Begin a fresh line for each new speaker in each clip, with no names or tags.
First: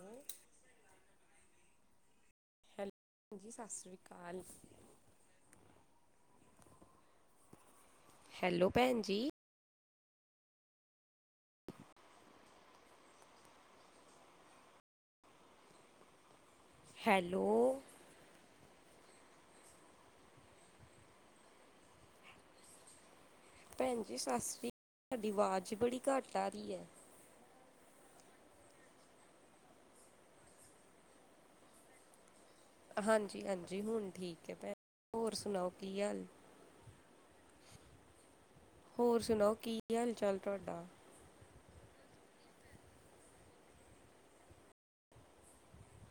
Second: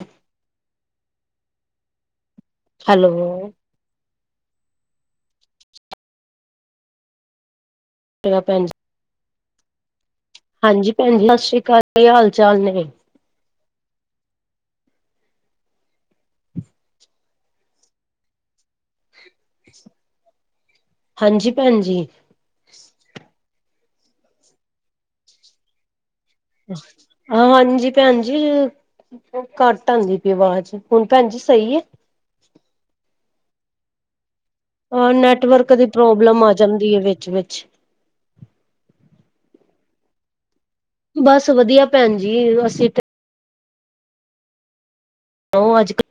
ਹੂੰ। ਹੈਲੋ, ਹਾਂਜੀ ਸਾਸਰੀ ਕਾਲ।
ਕਿਵੇ ਆਂ ਭੈਣ ਜੀ, ਹਾਂਜੀ ਭੈਣ ਜੀ ਆਸ਼ਰੀ ਕਾਲ ਕੀ ਹਾਲ-ਚਾਲ ਨੇ?
ਹੈਲੋ।
ਹਾਂਜੀ, ਭੈਣ ਜੀ।
ਭੈਣ ਜੀ ਸਾਸਰੀ, ਤੁਹਾਡੀ ਆਵਾਜ਼ ਬੜੀ ਘੱਟ ਆ ਰਹੀ ਹੈ
ਹਮ। ਹਾਂਜੀ ਭੈਣ ਜੀ, ਘੱਟ ਆਂਦੀ ਪਈ ਆਵਾਜ਼, ਹੁਣ ਭੈਣ ਜੀ ਸਹੀ ਏ।
ਹਾਂਜੀ-ਹਾਂਜੀ ਹੁਣ ਠੀਕ ਏ, ਭੈਣ
ਓ
ਹੋਰ ਸੁਣਾਓ
ਨੈਟਵਰਕ ਦੀ
ਕੀ ਹਾਲ
ਪ੍ਰੋਬਲਮ ਆ ਜਾਂਦੀ ਐ, ਵਿੱਚ-ਵਿੱਚ।
ਹੋਰ ਸੁਣਾਓ, ਕੀ ਹਾਲ-ਚਾਲ ਤੁਹਾਡਾ?
ਬਸ ਵਧੀਆ ਭੈਣ ਜੀ, ਅਸੀਂ ਉਹ ਅੱਜ-ਕੱਲ੍ਹ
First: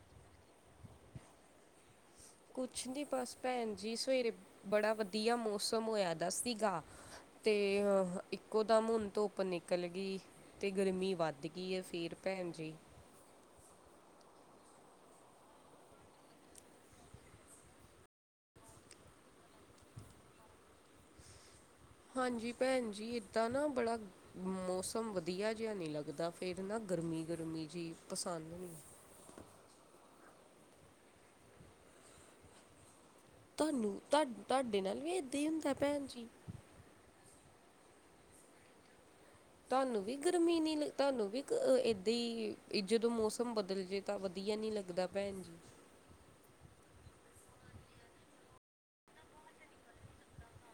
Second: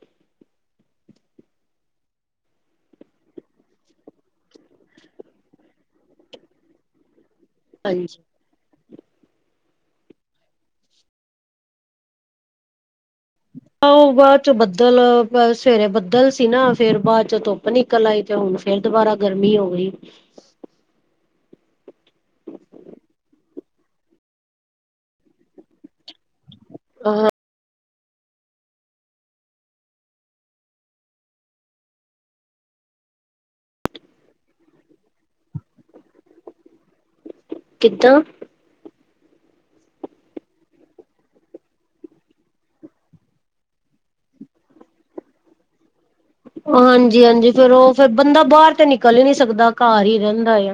ਕੁਛ ਨ੍ਹੀ ਬਸ ਭੈਣ ਜੀ, ਸਵੇਰੇ ਬੜਾ ਵਧੀਆ ਮੌਸਮ ਹੋਇਆ ਦਾ ਸੀਗਾ ਤੇ ਅਹ
ਹਾਂਜੀ
ਇੱਕ ਇੱਕੋਦਮ ਹੁਣ ਧੁੱਪ ਨਿਕਲ ਗੀ ਤੇ ਗਰਮੀ ਵੱਧ ਗੀ ਏ, ਫੇਰ ਭੈਣ ਜੀ। [inaudible]
ਉਹ ਬਾਅਦ ਚੋ' ਬੱਦਲ, ਸਵੇਰੇ ਬੱਦਲ ਸੀ ਨਾ ਫੇਰ ਬਾਅਦ ਚੋ' ਧੁੱਪ ਨਿਕਲ ਆਈ। ਤੇ ਹੁਣ ਫੇਰ ਦੁਬਾਰਾ ਗਰਮੀ ਹੋ ਗਈ।
ਹਾਂਜੀ ਪੈਣ ਜੀ ਇੱਦਾਂ ਨਾ ਬੜਾ ਮੌਸਮ ਵਧੀਆ ਜੇਹਾ ਨਈ ਲੱਗਦਾ। ਫੇਰ ਨਾ ਗਰਮੀ-
ਅ
ਗਰਮੀ ਜੀ ਪਸੰਦ ਨੀ। ਤਾਨੂੰ ਤੁ ਤਾਡੇ ਨਾਲ ਵੀ ਇਦਾਂ ਈ ਹੁੰਦਾ ਪੈਣ ਜੀ।
ਕਿੱਦਾਂ?
ਤੁਹਾਨੂੰ ਵੀ ਗਰਮੀ ਨੀ ਤਾਨੂੰ ਵੀ ਏਦਾਂ ਹੀ ਜਦੋਂ ਮੌਸਮ ਬਦਲ ਜੇ। ਤਾਂ ਵਧੀਆ ਨੀ ਲੱਗਦਾ ਪੈਣ ਜੀ।
ਹਾਂਜੀ- ਹਾਂਜੀ ਫੇਰ ਉਹ ਫੇਰ ਬੰਦਾ ਬਾਹਰ ਤੇ ਨਿਕਲ ਹੀ ਨੀ ਸਕਦਾ, ਘਰ ਹੀ ਰਹਿੰਦਾ ਏ।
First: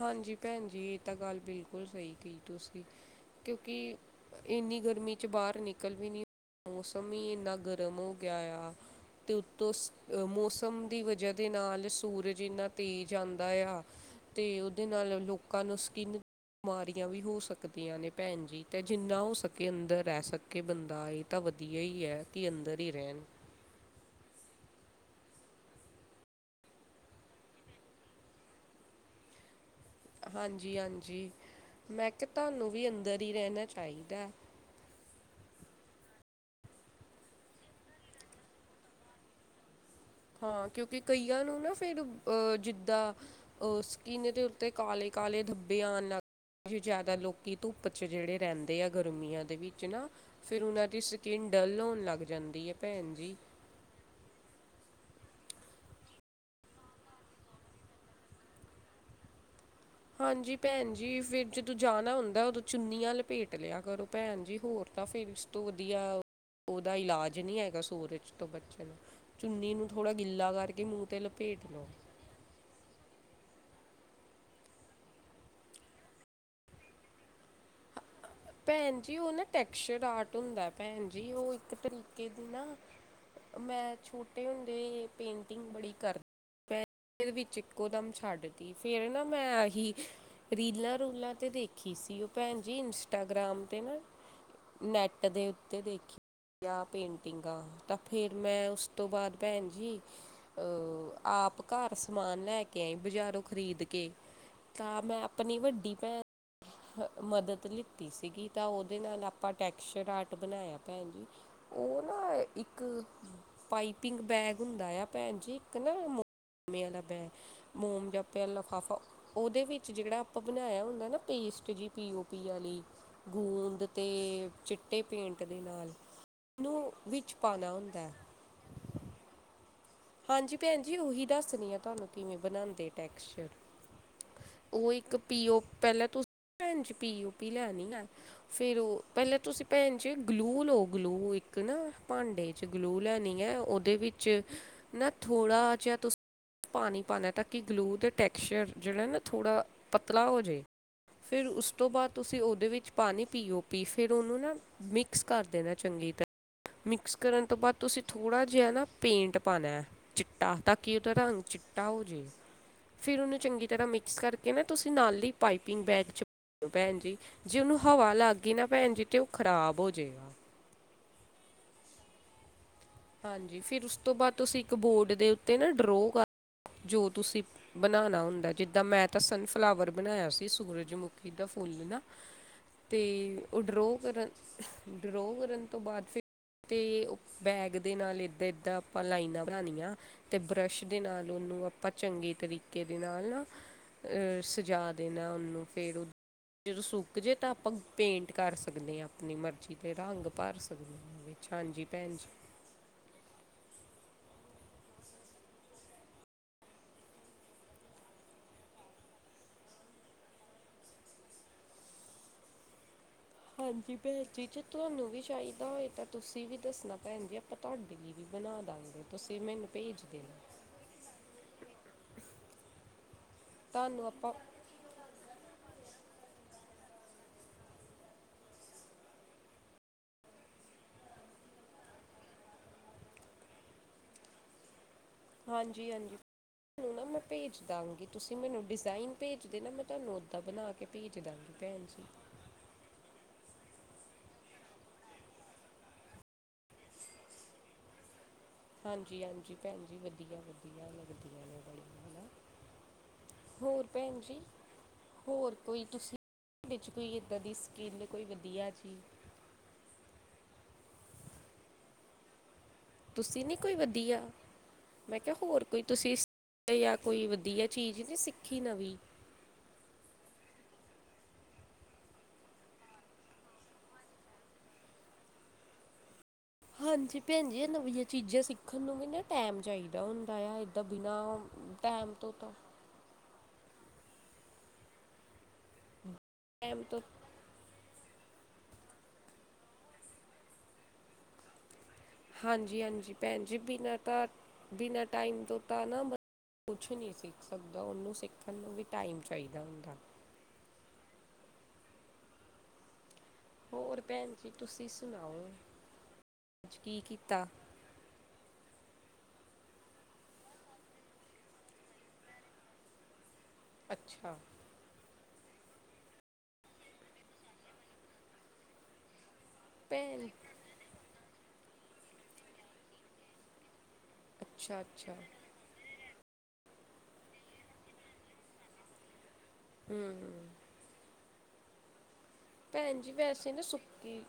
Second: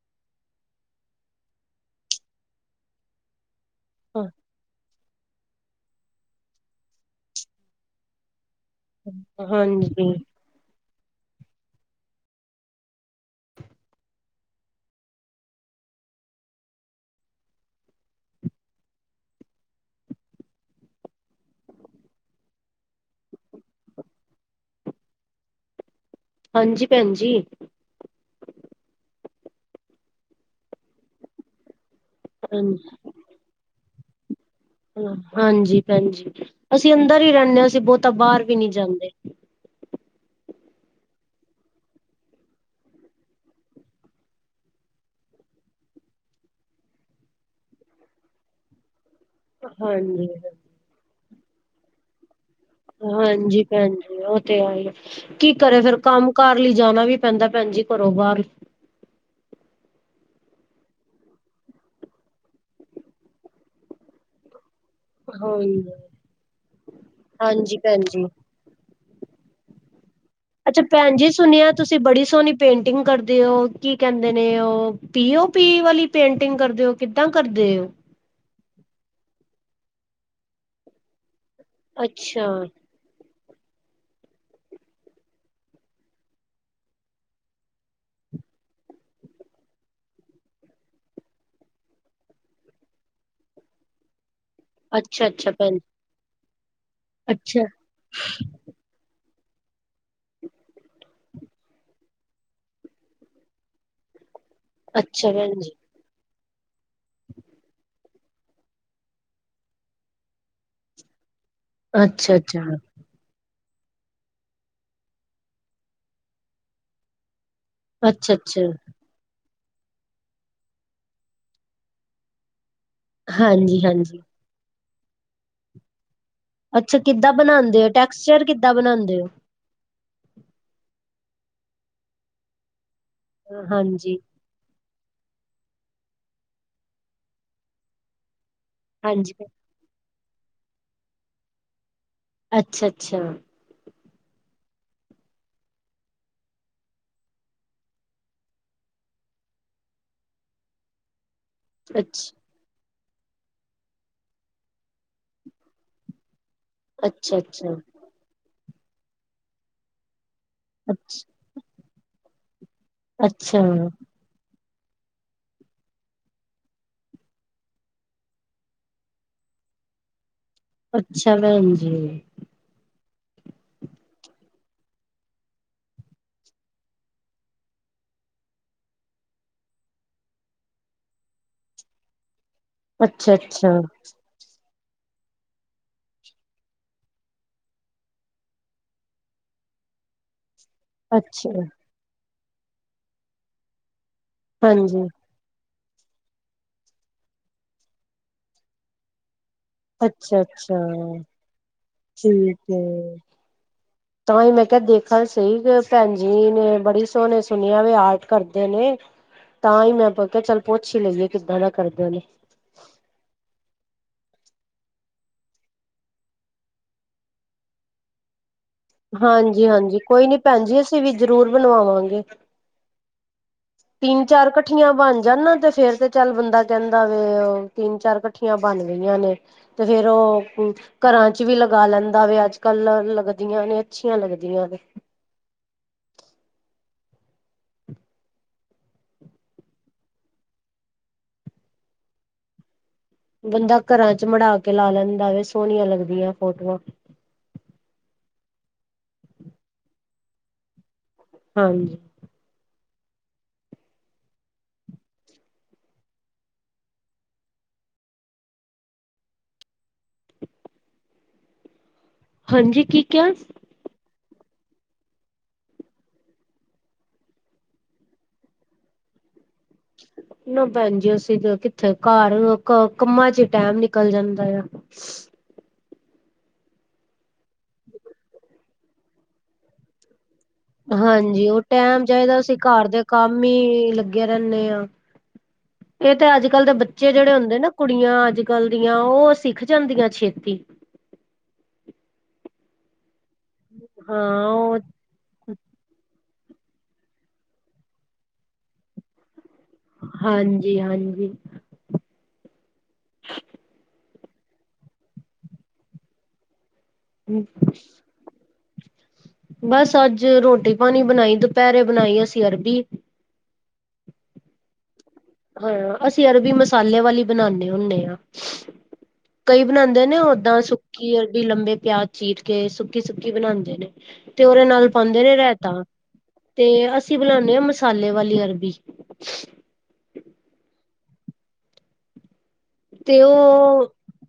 ਹਾਂਜੀ ਪੈਣ ਜੀ ਇਹ ਤਾਂ ਗੱਲ ਬਿਲਕੁਲ ਸਹੀ ਕੀ ਤੁਸੀਂ। ਕਿਉਂਕਿ ਇੰਨੀ ਗਰਮੀ ਬਚੇ ਬਾਹਰ ਨਿਕਲ ਵੀ ਨ ਮੌਸਮ ਹੀ ਇੰਨਾ ਗਰਮ ਹੋ ਗਿਆ ਹੋਆ ਐ। ਤੇ ੳਤੋ
ਹਾਂਜੀ
ਮੌਸ ਸਮ ਦੀ ਵਜੇ ਦੇ ਨਾਲ ਸੂਰਜ ਇੰਨਾ ਤੇਜ਼ ਆਂਦਾ ਯਾ। ਤੇ ਉਹਦੇ ਨਾਲ ਲੋਕਾਂ ਨੂੰ ਸਕੀਨ ਬਿਮਾਰੀਆਂ ਵੀ ਹੋ ਸਕਦੀਆਂ ਨੇ ਪੈਣ ਜੀ, ਤੇ ਜਿੰਨਾ ਹੋ ਸਕੇ ਅੰਦਰ ਰਹਿ ਸਕ ਕਿ ਬੰਦਾ ਇਹ ਤਾਂ ਵਧੀਆ ਹੀ ਹੈ ਕੇ ਅੰਦਰ ਹੀ ਰਹਿਣ।
ਹਾਂਜੀ ਪੈਣ ਜੀ।
ਹਾਂਜੀ-ਹਾਂਜੀ ਮੈਂ ਕਿਆ ਤਹਾਨੂੰ
ਹਾਂਜੀ
ਵੀ ਅੰਦਰ ਈ ਰਹਿਣਾ ਚਾਹੀਦਾ।
ਹਾਂਜੀ ਪੈਣਜੀ ਅਸੀਂ ਅੰਦਰ ਈ ਰਹਿੰਨੇ ਆ, ਅਸੀਂ ਬੋਹਤਾ ਬਾਹਰ ਵੀ ਨਈ ਜਾਂਦੇ।
ਹਾਂ ਕਿਉਂਕਿ ਕਈਆਂ ਨੂੰ ਨਾ ਫੇਰ ਅਹ ਜਿੱਦਾਂ ਉਹ ਸਕਿੰਨ ਦੇ ਉੱਤੇ ਕਾਲੇ- ਕਾਲੇ ਧੱਬੇ ਆਣ ਲੱਗ ਕਾਫ਼ੀ ਜਾੱਦਾ ਲੋਕੀ ਧੁੱਪ ਚ ਜਿਹੜੇ ਰਹਿੰਦੇ ਆ ਗਰਮੀਆਂ। ਦੇ ਵਿੱਚ ਨਾ
ਹਾਂਜੀ
ਫੇਰ ਉਹਨਾਂ ਦੀ ਸਕਿੰਨ ਡਲ ਹੋਣ ਲੱਗਦੀ
ਓ ਐਮ ਜੀ। ਹਾਂਜੀ ਉਹ ਤੇ ਆ ਹੀ ਐ, ਕੀ ਕਰੇ ਫੇਰ ਕੰਮ- ਕਾਰ ਲਈ ਜਾਣਾ ਵੀ ਪੈਂਦਾ ਪੈਣ ਜੀ ਘਰੋਂ ਬਾਹਰ।
ਹਾਂਜੀ ਪੈਣ ਜੀ ਫੇਰ ਜਦੋਂ ਜਾਣਾ ਹੁੰਦਾ ਉਦੋਂ ਚੁੰਨੀਆਂ ਲਪੇਟ ਲਿਆ ਕਰੋ ਪੈਣ ਜੀ ਹੋਰ ਤਾਂ ਫੇਰ ਇਸ ਤੋਂ
ਹਾਂਜੀ
ਵਧੀਆ ਉਹਦਾ ਇਲਾਜ ਨੀ
ਹਾਂਜੀ
ਹੈਗਾ
ਭੈਣ ਜੀ
ਸੂਰਜ ਤੋਂ ਬੱਚਨ ਨੂੰ। ਚੁੰਨੀ ਨੂੰ ਥੋੜਾ ਗਿੱਲਾ
ਅੱਛਾ
ਕਰਕੇ ਮੂੰਹ
ਭੈਣ
ਤੇ
ਜੀ
ਲਪੇਟ
ਸੁਣਿਆ
ਲੋ।
ਤੁਸੀਂ ਬੜੀ ਸੋਹਣੀ ਪੇਂਟਿੰਗ ਕਰਦੇ ਹੋ, ਕੀ ਕਹਿੰਦੇ ਨੇ ਉਹ ਪੀਓ ਪੀ ਵਾਲੀ ਪੇਂਟਿੰਗ ਕਰਦੇ ਹੋ, ਕਿੱਦਾਂ ਕਰਦੇ ਓ?
ਪੈਣ ਜੀ ਉਹ ਨਾ ਟੈਕਸਚਰ ਆਰਟ ਹੁੰਦਾ, ਪੈਣ ਜੀ ਉਹ। ਇੱਕ ਤਰੀਕੇ ਦੀ
ਅੱਛਾ
ਨਾ, ਮੈਂ ਛੋਟੇ ਹੁੰਦੇ ਪੇਂਟਿੰਗ ਬੜੀ ਕਰਦੀ। ਮੈਂ ਵਿੱਚ ਇੱਕੋ ਦਾਮ ਛੱਡ ਤੀ ਫੇਰ ਨਾ ਮੈਂ ਐਹੀ ਰੀਲਾਂ ਰੂਲਾਂ ਤੇ ਦੇਖੀ ਸੀ ੳ ਭੈਣ ਜੀ, ਇੰਸਟਾਗ੍ਰਾਮ 'ਤੇ ਨਾ ਨੈੱਟ
ਅੱਛਾ
ਦੇ
ਅੱਛਾ ਭੈਣ
ਉੱਤੇ ਦੇਖੀ ਆ ਪੇਂਟਿੰਗਾਂ
ਅੱਛਾ
ਤਾਂ ਫੇਰ ਮੈਂ ਉਸ ਤੋਂ ਬਾਦ ਪੈਣ ਜੀ ਅ ਆਪ ਘਰ ਸਮਾਨ ਲੈ ਕੇ ਆਈ ਬਜ਼ਾਰੋਂ ਖ਼ਰੀਦ ਕੇ। ਤਾਂ ਮੈਂ
ਅੱਛਾ
ਆਪਣੀ
ਭੈਣ ਜੀ
ਵੱਡੀ ਪੈਣ ਹ ਮਦਦ ਲਿੱਤੀ ਸੀਗੀ ਤਾਂ ਉਹਦੇ ਨਾਲ ਆਪਾਂ ਟੈਕਚਰ ਆਰਟ ਬਣਾਇਆ ਪੈਣ ਜੀ। ਉਹ ਨਾ
ਅੱਛਾ ਅੱਛਾ
ਇੱਕ ਪਾਈਪਿੰਗ ਬੈਗ ਹੁੰਦਾ ਆ ਪੈਣ ਜੀ, ਇੱਕ ਨਾ [unintelligible] ਬੈਗ ਮੋਮ ਜਾ
ਅੱਛਾ
ਪਿਆ
ਅੱਛਾ
ਲਿਫਾਫਾ ਉਹਦੇ ਵਿੱਚ ਜਿਹੜਾ ਆਪਾਂ ਬਣਾਇਆ ਹੁੰਦਾ ਨਾ ਪੇਸਟ ਜੀ ਪੀ ਓ ਪੀ ਵਾਲੀ ਗੂੰਦ
ਹਾਂਜੀ
ਤੇ
ਹਾਂਜੀ
ਚਿੱਟੇ ਪੇਂਟ ਦੇ ਨਾਲ। ਨੂੰ
ਅੱਛਾ ਕਿੱਦਾਂ
ਵਿੱਚ ਪਾਣਾ
ਬਣਾਉਂਦੇ ਓ,
ਹੁੰਦਾ ਹੈ।
ਟੈਕਸਚਰ ਕਿੱਦਾਂ ਬਣਾਉਂਦੇ ਓ?
ਹਾਂਜੀ ਪੈਣ ਜੀ ਉਹੀ ਦੱਸਰੀ ਆਂ ਤਹਾਨੂੰ ਕਿਵੇਂ ਬਣਾਂਦੇ ਟੈਕਸ
ਹਾਂਜੀ।
ਉਹ ਇੱਕ ਪੀ ਓ ਪਹਿਲਾਂ ਤੁਸੀਂ ਭ ਪੀਓ ਪੀ ਲੈਣੀ ਹੈ ਫਿਰ ਉਹ
ਹਾਂਜੀ
ਪਹਿਲਾਂ ਤੁਸੀਂ ਭੈਣ ਜੀ ਗਲੂ ਲੋ ਗਲੂ ਇੱਕ ਨਾ ਭਾਂਡੇ ਚ
ਅੱਛਾ
ਗਲੂ
ਅੱਛਾ
ਲੈਣੀ ਹੈ। ਉਹਦੇ ਵਿੱਚ ਨਾ ਥੋੜ੍ਹਾ ਜਿਆ ਤੁਸੀ ਪਾਣੀ ਪਾਉਂਣਾ ਤਾਂ ਕਿ ਗਲੂ ਦੇ ਟੈਕਸਚਰ ਜਿਹੜਾ ਨਾ ਥੋੜ੍ਹਾ ਪਤਲਾ ਹੋ ਜੇ। ਫਿਰ ਉਸ ਉਸ ਤੋਂ ਬਾਅਦ
ਅੱਛ
ਤੁਸੀਂ ਉਹਦੇ ਵਿੱਚ ਪਾਣੀ ਪੀਓ ਪੀ। ਫਿਰ ਉਹਨੂੰ ਨਾ ਮਿਕਸ ਕਰ ਦੇਣਾ ਚੰਗੀ ਤਰ੍ਹਾਂ ਮਿਕਸ
ਅੱਛਾ
ਕਰਨ ਤੋਂ ਬਾਅਦ
ਅੱਛਾ
ਤੁਸੀਂ ਥੋੜ੍ਹਾ ਜਿਹਾ ਨਾ ਪੇਂਟ ਪਾਣਾ ਏ ਚਿੱਟਾ ਤਾਂ ਕਿ ਉਹਦਾ
ਅੱਛ
ਰੰਗ ਚਿੱਟਾ ਹੋ ਜਾਵੇ ਫਿਰ ਉਹਨੂੰ
ਅੱਛਾ
ਚੰਗੀ ਤਰ੍ਹਾਂ ਮਿਕਸ ਕਰ ਕੇ ਤੁਸੀਂ ਨਾਲ ਈ ਪਾਈਪਿੰਗ ਬੈਗ 'ਚ ਭੈਣ ਜੀ ਜੇ ਉਹਨੂੰ ਹਵਾ ਲੱਗ ਗਈ ਨਾ ਭੈਣ ਜੀ ਤੇ ਉਹ ਖ਼ਰਾਬ ਹੋ ਜੇਗਾ।
ਅੱਛਾ? ਭੈਣ ਜੀ,
ਹਾਂਜੀ, ਫਿਰ ਉਸ ਤੋਂ ਬਾਅਦ ਤੁਸੀਂ ਇੱਕ ਬੋਰਡ ਦੇ ਉੱਤੇ ਨਾ ਡਰੋ ਕਰ ਜੋ ਤੁਸੀਂ ਬਣਾਉਣਾ ਹੁੰਦਾ, ਜਿੱਦਾਂ ਮੈਂ ਤਾਂ ਸਨਫਲਾਵਰ ਬਣਾਇਆ ਸੀ ਸੂਰਜਮੁਖੀ ਦਾ ਫੁੱਲ ਨਾ ਤੇ
ਅੱਛਾ
ਉਹ
ਅੱਛਾ
ਡਰੋ ਕਰਨ ਡਰੋ ਕਰਨ ਤੋਂ ਬਾਅਦ ਫਿਰ ਤੇ ਉਹ ਬੈਗ ਦੇ ਨਾਲ ਏਦਾਂ ਏਦਾਂ ਆਪਾਂ ਲਾਈਨਾਂ ਬਣਾਨੀਆਂ, ਤੇ ਬਰੱਸ਼ ਦੇ ਨਾਲ
ਅੱਛਾ
ਉਹਨੂੰ ਆਪਾਂ ਚੰਗੇ ਤਰੀਕੇ ਦੇ ਨਾਲ ਨਾ ਸਜਾ
ਹਾਂਜੀ
ਦੇਣਾ ਉਹਨੂੰ ਫੇਰ ਜਦੋਂ ਸੁੱਕ ਜੇ ਤਾਂ ਆਪਾਂ ਪੇਂਟ ਕਰ ਸਕਦੇ ਆਂ ਆਪਣੀ ਮਰਜ਼ੀ ਦੇ ਰੰਗ
ਅੱਛਾ
ਭਰ
ਅੱਛਾ
ਸਕਦੇ ਆਂ ਵਿੱਚ ਹਾਂਜੀ ਭੈਣ ਜੀ।
ਠੀਕ ਏ।
[inaudible]
ਤਾਂ ਹੀ ਮੈਂ ਕਿਹਾ ਦੇਖਾ ਤੇ ਸਈ ਕਿ ਭੈਣ ਜੀ ਨੇ ਬੜੀ ਸੋਹਣੇ ਸੂਣੀਆਂ ਵੇ ਆਰਟ ਕਰਦੇ ਨੇ। ਤਾਂ ਹੀ ਮੈਂ ਆਪ ਕਿਹਾ ਚੱਲ ਪੁੱਛ ਹੀ ਲਈਏ ਕਿੱਦਾਂ ਦਾ ਕਰਦੇ ਨੇ।
ਹਾਂਜੀ, ਭੈਣ ਜੀ ਜੇ ਤੁਹਾਨੂੰ ਵੀ ਚਾਹੀਦਾ ਹੋਏ ਤਾਂ ਤੁਸੀਂ ਵੀ ਦੱਸਣਾ, ਭੈਣ ਜੀ ਆਪਾਂ ਤੁਹਾਡੇ ਲਈ ਵੀ ਬਣਾ ਦਾਂਗੇ। ਤੁਸੀਂ ਮੈਨੂੰ
ਹਾਂਜੀ-ਹਾਂਜੀ,
ਭੇਜ
ਕੋਈ ਨੀ
ਦੇਣਾ
ਭੈਣ ਜੀ ਅਸੀਂ ਵੀ ਜ਼ਰੂਰ ਬਣਵਾਵਾਂਗੇ।
ਤੁਹਾਨੂੰ ਆਪਾਂ
ਤਿੰਨ-ਚਾਰ ਕੱ ਕੱਠੀਆਂ ਬਣ ਜਾਣ ਤੇ ਫੇਰ ਤੇ ਚੱਲ ਬੰਦਾ ਕਹਿੰਦਾ ਵੇ ਉਹ ਤਿੰਨ-ਚਾਰ ਕੱਠੀਆਂ ਬਣ ਗਈਆਂ ਨੇ। ਤੇ ਫੇਰ ਉਹ ਘਰਾਂ ਚ ਵੀ ਲਗਾ ਲੈਂਦਾ ਵੇ ਅੱਜ-ਕੱਲ ਲੱਗਦੀਆਂ ਨੇ ਅੱਛੀਆਂ ਲੱਗਦੀਆਂ ਨੇ।
ਹਾਂਜੀ-ਹਾਂਜੀ। ਤੁਹਾਨੂੰ ਨਾ ਮੈਂ ਭੇਜ ਦਵਾਂਗੀ ਤੁਸੀਂ ਮੈਨੂੰ ਡਿਜ਼ਾਇਨ ਭੇਜ ਦੇ ਨਾ ਮੈਂ ਤੁਹਾਨੂੰ ਓਦਾਂ ਬਣਾ ਕੇ ਕੇ ਪੇਜ ਦਾਂਗੀ ਭੈਣ ਜੀ।
ਬੰਦਾ ਘਰਾਂ ਚ ਮੜਾ ਕੇ ਲਾ ਲੈਂਦਾ ਵੇ, ਸੋਹਣੀਆਂ ਲੱਗਦੀਆਂ ਫੋਟੋਆਂ।
ਹਾਂਜੀ-ਹਾਂਜੀ, ਭੈਣ ਜੀ ਵਧੀਆ-ਵਧੀਆ ਲੱਗਦੀਆਂ ਨੇ
ਹਾਂਜੀ
ਬੜੀਆਂ ਹੈ ਨਾ। ਹੋਰ ਭੈਣ ਜੀ? ਹੋਰ ਕੋਈ ਤੁਸੀਂ ਵਿੱਚ ਕੋਈ ਇੱਦਾਂ ਦੀ ਸਕੀਲ ਕੋਈ ਵਧੀਆ ਜੀ?
ਹਾਂਜੀ। ਕੀ ਕਿਹਾ
ਤੁਸੀਂ ਨਹੀਂ ਕੋਈ ਵਧੀਆ ਮੈਂ ਕਿਹਾ ਹੋਰ ਕੋਈ ਤੁਸੀਂ ਜਾਂ ਕੋਈ ਵਧੀਆ ਚੀਜ਼ ਹੀ ਨਹੀਂ ਸਿੱਖੀ ਨਵੀਂ? [inaudible]
ਨਾ ਭੈਣ ਜੀ ਅਸੀਂ ਕਿੱਥੇ ਘਰ ਕੰਮਾਂ ਚ ਹੀ ਟੈਮ ਨਿਕਲ ਜਾਂਦਾ ਆ।
ਹਾਂਜੀ, ਭੈਣ ਜੀ ਇਹ ਨਵੀਆਂ ਚੀਜ਼ਾਂ ਸਿੱਖਣ ਨੂੰ ਵੀ ਨਾ ਟਾਈਮ ਚਾਹੀਦਾ ਹੁੰਦਾ ਆ ਬਿਨਾ
ਹਾਂਜੀ, ਉਹ ਟੈਮ
ਟਾਈਮ ਤੋਂ
ਚਾਹੀਦਾ
ਤਾਂ
ਅਸੀ ਘਰ ਦੇ ਕੰਮ ਹੀ ਲੱਗੇ ਰਹਿੰਨੇ ਆ, ਇਹ ਤੇ ਅੱਜ-ਕੱਲ ਦੇ
ਟਾਈਮ ਤੋਂ
ਬੱਚੇ ਜਿਹੜੇ ਹੁੰਦੇ ਨਾ ਕੁੜੀਆਂ ਅੱਜ- ਕੱਲ ਦੀਆਂ, ਉਹ ਸਿੱਖ ਜਾਂਦੀਆਂ ਛੇਤੀ।
ਹਾਂਜੀ- ਹਾਂਜੀ ਭੈਣ ਜੀ, ਬਿਨਾਂ ਤਾਂ
ਹਾਂ ਉਹ
ਬਿਨਾਂ ਟਾਈਮ ਤੋਂ ਤਾਂ ਨਾ ਬ, ਕੁਛ ਨਹੀਂ ਸਿੱਖ ਸਕਦਾ, ਉਹਨੂੰ ਸਿੱਖਣ ਨੂੰ ਵੀ ਟਾਈਮ ਚਾਹੀਦਾ ਹੁੰਦਾ।
ਹਾਂਜੀ- ਹਾਂਜੀ
ਹੋਰ ਭੈਣ ਜੀ ਤੁਸੀਂ ਸੁਣਾਓ, ਅੱਜ ਕੀ ਕੀਤਾ।
ਬਸ ਅੱਜ ਰੋਟੀ ਪਾਣੀ ਬਣਾਈ, ਦੁਪਹਿਰੇ ਬਣਾਈ ਅਸੀਂ ਅਰਬੀ
ਅੱਛਾ
ਹਾਂ, ਅਸੀਂ ਅਰਬੀ ਮਸਾਲੇ ਵਾਲੀ ਬਣਾਦੇ ਹੁੰਨੇ ਆਂ। ਕਈ ਬਣਾਉਂਦੇ ਨੇ
ਭੈਣ
ਓਦਾਂ, ਸੁੱਕੀ ਅਰਬੀ ਲੰਬੇ ਪਿਆਜ ਚੀਰ ਕੇ, ਸੁੱਕੀ- ਸੁੱਕੀ ਬਣਾਉਂਦੇ ਨੇ। ਤੇ ਉਹਦੇ
ਅੱਛਾ
ਨਾਲ
ਅੱਛਾ
ਪਾਉਂਦੇ ਨੇ ਰੇਇਹਤਾ। ਤੇ ਅਸੀਂ ਬਣਾਉਦੇ ਹਾਂ ਮਸਾਲੇ ਵਾਲੀ ਅਰਬੀ।
ਹੂੰਮ- ਹੂੰਮ, ਭੈਣ ਜੀ,
ਤੇ
ਵੈਸੇ ਨਾ
ਉਹ
ਸੁੱਕੀ,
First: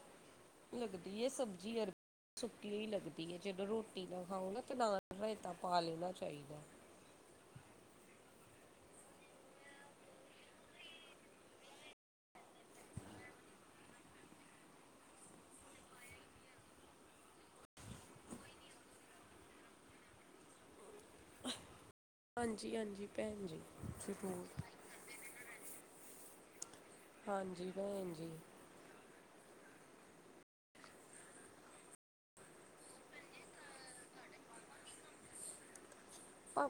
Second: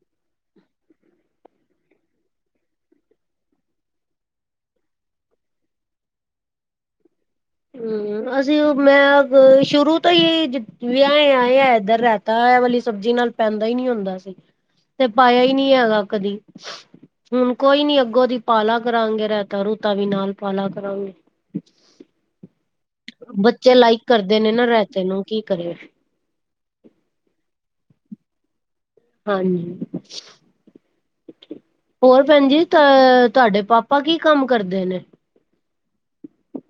ਲੱਗਦੀ ਸਬਜ਼ੀ ਅਰਬੀ। ਸੁੱਕੀ ਲੱਗਦੀ ਹੈ, ਜਦੋਂ ਰੋਟੀ ਨਾ ਖਾਓ ਨਾ ਤੇ ਨਾਲ ਰਾਇਤਾ ਪਾ ਲੈਣਾ ਚਾਹੀਦਾ।
ਹਮ, ਅਸੀਂ ਮੈਂ ਸ਼ੁਰੂ ਤੋਂ ਜਦ ਹੀ ਵਿਆਹੇ ਆਏ ਆ ਇੱਧਰ ਰਾਇਤਾ ਦਾ ਐ ਵਾਲੀ ਸਬਜ਼ੀ ਨਾਲ ਪੈਂਦਾ ਹੀ ਨੀ ਹੁੰਦਾ ਸੀ, ਤੇ ਪਾਇਆ ਹੀ ਨਹੀਂ ਹੈਗਾ ਕਦੀ। ਹੁਣ ਕੋਈ ਨੀ ਅੱਗੋਂ ਦੀ ਪਾਲਾ ਕਰਾਂਗੇ, ਰਾਇਤਾ ਰੂਤਾ ਵੀ ਨਾਲ ਪਾਲਾ ਕਰਾਂਗੇ।
ਹਾਂਜੀ- ਹਾਂਜੀ, ਭੈਣ ਜੀ
ਬੱਚੇ ਲਾਈਕ ਕਰਦੇ
ਜ਼ਰੂਰ
ਨੇ ਨਾ ਰਾਇਤੇ ਨੂੰ, ਕੀ ਕਰਿਏ।
ਹਾਂਜੀ ਭੈਣ ਜੀ‌,
ਹਾਂਜੀ‌, ਹੋਰ ਭੈਣ ਜੀ, ਅ ਤੁਹਾਡੇ ਪਾਪਾ ਕੀ ਕੰਮ ਕਰਦੇ ਨੇ
ਆ,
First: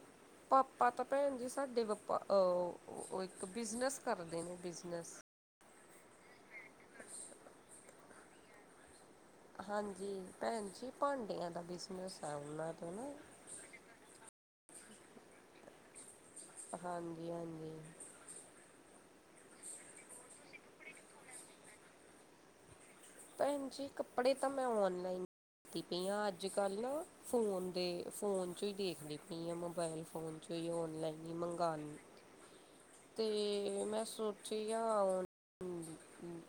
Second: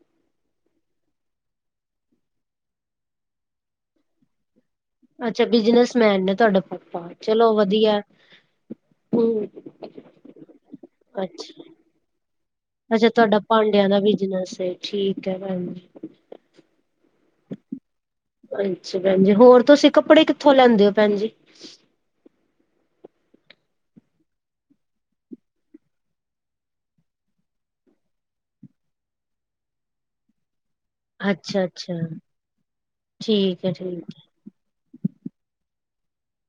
ਪਾਪਾ ਤਾਂ ਭੈਣ ਜੀ ਸਾਡੇ ਪਾਪਾ ਉਹ ਉਹ ਇੱਕ, ਬਿਜ਼ਨਸ ਕਰਦੇ ਨੇ ਬਿਜ਼ਨਸ।
ਅੱਛਾ ਬਿਜਨਸ ਮੈਨ ਨੇ ਤੁਹਾਡੇ ਪਾਪਾ, ਚਲੋ ਵਧੀਆ। ਹਮ
ਹਾਂਜੀ, ਭੈਣ ਜੀ‌, ਭਾਂਡਿਆਂ ਦਾ
ਅੱਛਾ
ਬਿਜਨਸ ਹੈ ਅਪਨਾ।
ਅੱਛਾ ਤੁਹਾਡਾ ਭਾਂਡਿਆਂ ਦਾ ਬਿਜਨਸ ਹੇ, ਠੀਕ ਹੈੈ ਭੈਣ ਜੀ
ਹਾਂਜੀ- ਹਾਂਜੀ,
ਅੱਛਾ ਭੈਣ ਜੀ, ਹੋਰ ਤੁਸੀਂ ਕੱਪੜੇ ਕਿੱਥੋਂ ਲੈਂਦੇ ਹੋ ਭੈਣ ਜੀ।
ਭੈਣ ਜੀ, ਕੱਪੜੇ ਤਾਂ ਮੈਂ ਔਨਲਾਈਨ। ਕੀਟੀਆਂ ਅੱਜ -ਕੱਲ੍ਹ ਨਾ, ਫੋਨ ਦੇ ਫੋਨ ਚੋਂ ਹੀ ਦੇਖਦੀ ਪਈ ਹਾਂ ਮੋਬਾਈਲ ਫੋਨ। ਤੇ ਉਨਲਾਈਨ ਹੀ
ਅੱਛਾ ਅੱਛਾ
ਮੰਗਉਣੀ,
ਠੀਕ ਹੈ
ਤੇ ਮੈਂ
ਠੀਕ
ਸੋਚਿਆ, ਆਉਨ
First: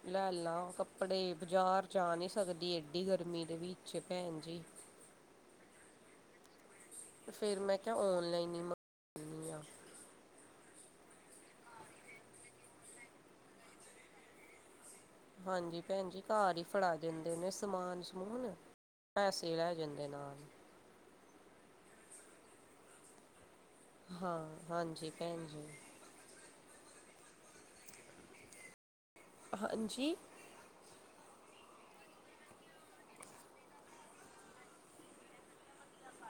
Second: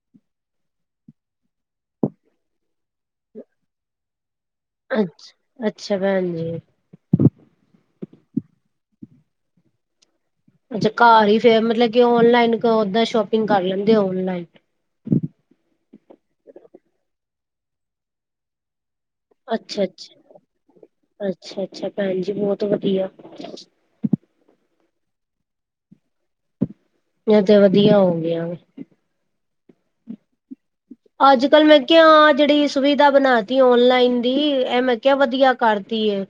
ਲੈ ਲਾ ਕੱਪੜੇ, ਬਜ਼ਾਰ ਜਾ ਨਹੀਂ ਸਕਦੀ ਐਏਡੀ ਗਰਮੀ ਦੇ ਵਿੱਚ ਭੈਣ ਜੀ।
ਅੱਛ, ਅੱਛਾ ਭੈਣ ਜੀ।
ਫੇਰ ਮੈਂ ਕਿਹਾ ਓਨਲਾਈਨ ਹੀ। ਨਿਊਯਰਕ।
ਅੱਛਾ ਘਰ ਹੀ ਫੇਰ ਮਤਲਬ ਕਿ ਔਨਲਾਈਨ ਓਦਾਂ ਸ਼ੋਪਿੰਗ ਕਰ ਲੈਂਦੇ ਔਨਲਾਈਨ।
ਹਾਂਜੀ ਭੈਣ ਜੀ ਘਰ ਹੀ ਫੜਾ ਦਿੰਦੇ ਨੇ ਸਮਾਨ ਸਮੂਨ। ਪੈਸੇ ਰਹਿ
ਅੱਛਾ
ਜਾਂਦੇ
ਅੱਛਾ
ਨਾਲ।
ਅੱਛਾ- ਅੱਛਾ ਭੈਣ ਜੀ, ਬਹੁਤ ਵਧੀਆ।
ਹਾਂ, ਹਾਂਜੀ, ਭੈਣ ਜੀ।
ਇਹ ਤੇ ਵਧੀਆ ਹੋਗਆਂ।
ਹਾਂਜੀ,
ਅੱਜ -ਕੱਲ ਮੈਂ ਕਿਹਾ, ਜਿਹੜੀ ਸੁਵਿਧਾ ਬਣਾ ਤੀ ਓਨਲਾਈਨ ਦੀ, ਇਹ ਮੈਂ ਕਿਹਾ ਵਧੀਆ। ਕਰਦੀ ਹੈ,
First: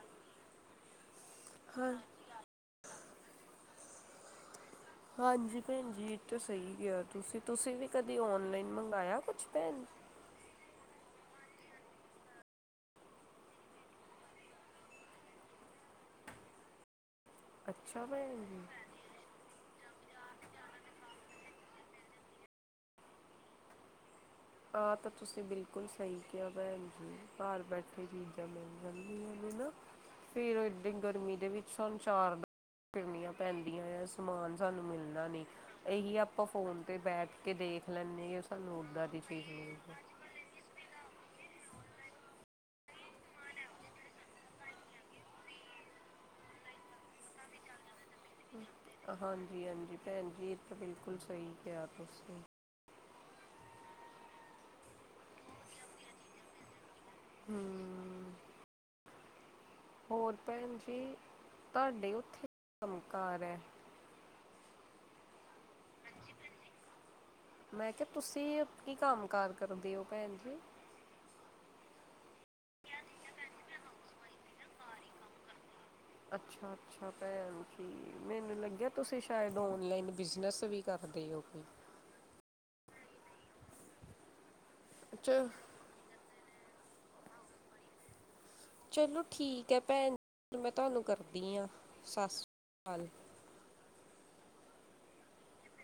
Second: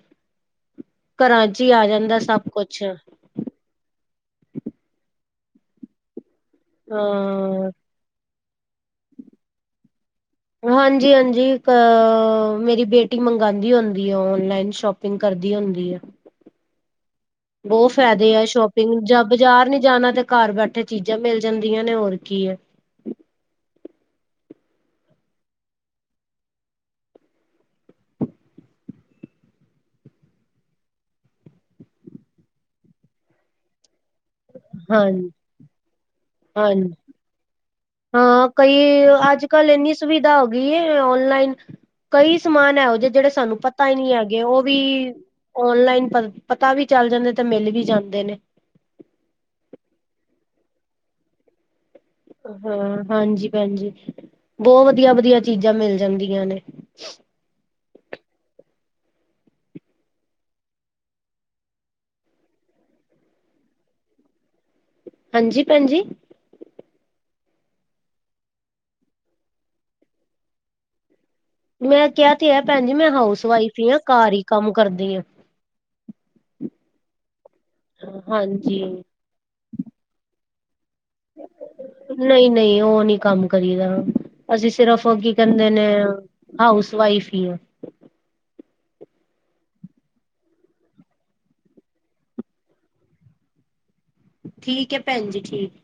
ਘਰਾਂ 'ਚ ਹੀ ਆ
ਹਾਂ
ਜਾਂਦਾ ਸਭ ਕੁਛ।
ਹਾਂਜੀ ਭੈਣ ਜੀ ਇਹ ਤਾਂ ਸਹੀ ਆ ਤੁਸੀ -
ਹਾਂ
ਤੁਸੀਂ ਵੀ ਕਦੇ ਔਨਲਾਈਨ ਮੰਗਵਾਇਆ ਕੁਛ ਭੈਣ
ਹਾਂਜੀ-ਹਾਂਜੀ ਅ ਮੇਰੀ ਬੇਟੀ ਮੰਗਾਆਦੀ ਹੁੰਦੀ ਐ ਔਨਲਾਈਨ ਸ਼ੋਪਿੰਗ ਕਰਦੀ ਹੁੰਦੀ ਐ।
[unintelligible]
ਬਹੁਤ ਫਾਇਦੇ
ਭੈਣ
ਆ
ਜੀ
ਸ਼ੋਪਿੰਗ ਜਾਂ ਬਜ਼ਾਰ ਨੀ ਜਾਣਾ ਤੇ ਘਰ ਬੈਠੇ ਚੀਜ਼ਾਂ ਮਿਲ ਜਾਂਦੀਆਂ ਨੇ ਹੋਰ ਕੀ ਏ।
ਆ ਤਾਂ ਤੁਸੀਂ ਬਿਲਕੁਲ ਸਹੀ ਕਿਹਾ ਭੈਣ ਜੀ ਘਰ ਬੈਠੇ ਚੀਜ਼ਾਂ ਮਿਲ ਜਾਦਿਆਂ ਨੇ ਹੈਨਾ। ਫੇਰ ਏਡੇ ਗਰਮੀ ਦੇ ਵਿੱਚ ਸਾਨੂੰ ਚਾਰ ਫਿਰਨੀਆਂ ਪੈਂਦੀਆਂ ਆ। ਸਮਾਨ ਸਾਨੂੰ ਮਿਲਦਾ
ਹਾਂਜੀ
ਨੀ। ਇਹੀ ਆਪਾਂ ਫੋਨ
ਹਾਂਜੀ
ਤੇ ਬੈਠ ਕੇ ਦੇਖ ਲੈਂਨੇ ਆ ਸਾਨੂੰ ਉੱਦਾਂ ਦੀ ਚੀਜ਼
ਅੱਜ-ਕੱਲ ਇੰਨੀ
ਮਿਲਦੀ
ਸੁਵਿਧਾ ਹੋ ਗਈ ਐ ਔਨਲਾਈਨ ਕਈ ਸਮਾਨ ਇਹੋ ਜਿਹੇ ਜਿਹੜੇ ਸਾਨੂੰ ਪਤਾ ਈ ਨਹੀਂ ਹੈਗੇ ਓਹ ਵੀ ਔਨਲਾਈਨ ਪ ਪਤਾ ਵੀ ਚੱਲ ਜਾਂਦੇ ਨੇ ਤੇ ਮਿਲ ਵੀ ਜਾਂਦੇ ਨੇ।
ਹਾਂਜੀ, ਹਾਂਜੀ ਭੈਣ ਜੀ ਇਹ ਤਾਂ ਬਿਲਕੁਲ ਸਹੀ ਕਿਆ ਤੁਸੀਂ।
ਹਾਂ, ਹਾਂਜੀ ਭੈਣਜੀ ਬਹੁਤ ਵਧੀਆ, ਵਧੀਆ ਚੀਜ਼ਾਂ ਮਿਲ ਜਾਂਦੀਆਂ ਨੇ।
ਹਮ। ਹੋਰ ਭੈਣ ਜੀ ਤੁਹਾਡੇ ਉੱਥੇ, ਕੰਮ ਕਾਰ ਐ?
ਹਾਂਜੀ ਭੈਣ ਜੀ।
ਮੈਂ ਕਿਹਾ ਤੁਸੀਂ ਕੀ ਕੰਮ ਕਾਰ ਕਰਦੇ ਓ ਭੈਣ ਜੀ?
ਮੈਂ ਕਿਹਾ ਤੇ ਐ ਭੈਣ ਜੀ ਮੈਂ ਹਾਊਸ ਵਾਈਫ ਹੀ ਆ ਘਾਰ ਹੀ ਕਾਰ ਹੀ ਕੰਮ ਕਰਦੀ ਆ।
ਅੱਛਾ, ਅੱਛਾ ਭੈਣ ਜੀ ਮੈਨੂੰ
ਹਾਂਜੀ
ਲੱਗਿਆ ਤੁਸੀਂ ਸ਼ਾਇਦ ਆਨਲਾਈਨ ਬਿਜਨਸ ਵੀ ਕਰ ਦੇ ਓ।
ਨਹੀਂ ਨਹੀਂ ਉਹ ਨਹੀਂ ਕੰਮ ਕਰੀਦਾ ਅਸੀਂ ਸਿਰਫ਼
ਚ
ਕੀ ਕਹਿੰਦੇ ਨੇ ਹਾਊਸ ਵਾਈਫ ਹੀ ਆ।
ਚਲੋ ਠੀਕ ਐ ਭੈਣ ਮੈਂ ਤੁਹਾਨੂੰ ਕਰਦੀ ਆ ਸਤਿ ਸ਼੍ਰੀ ਅਕਾਲ।
ਠੀਕ ਐ ਭੈਣ ਜੀ ਠੀਕ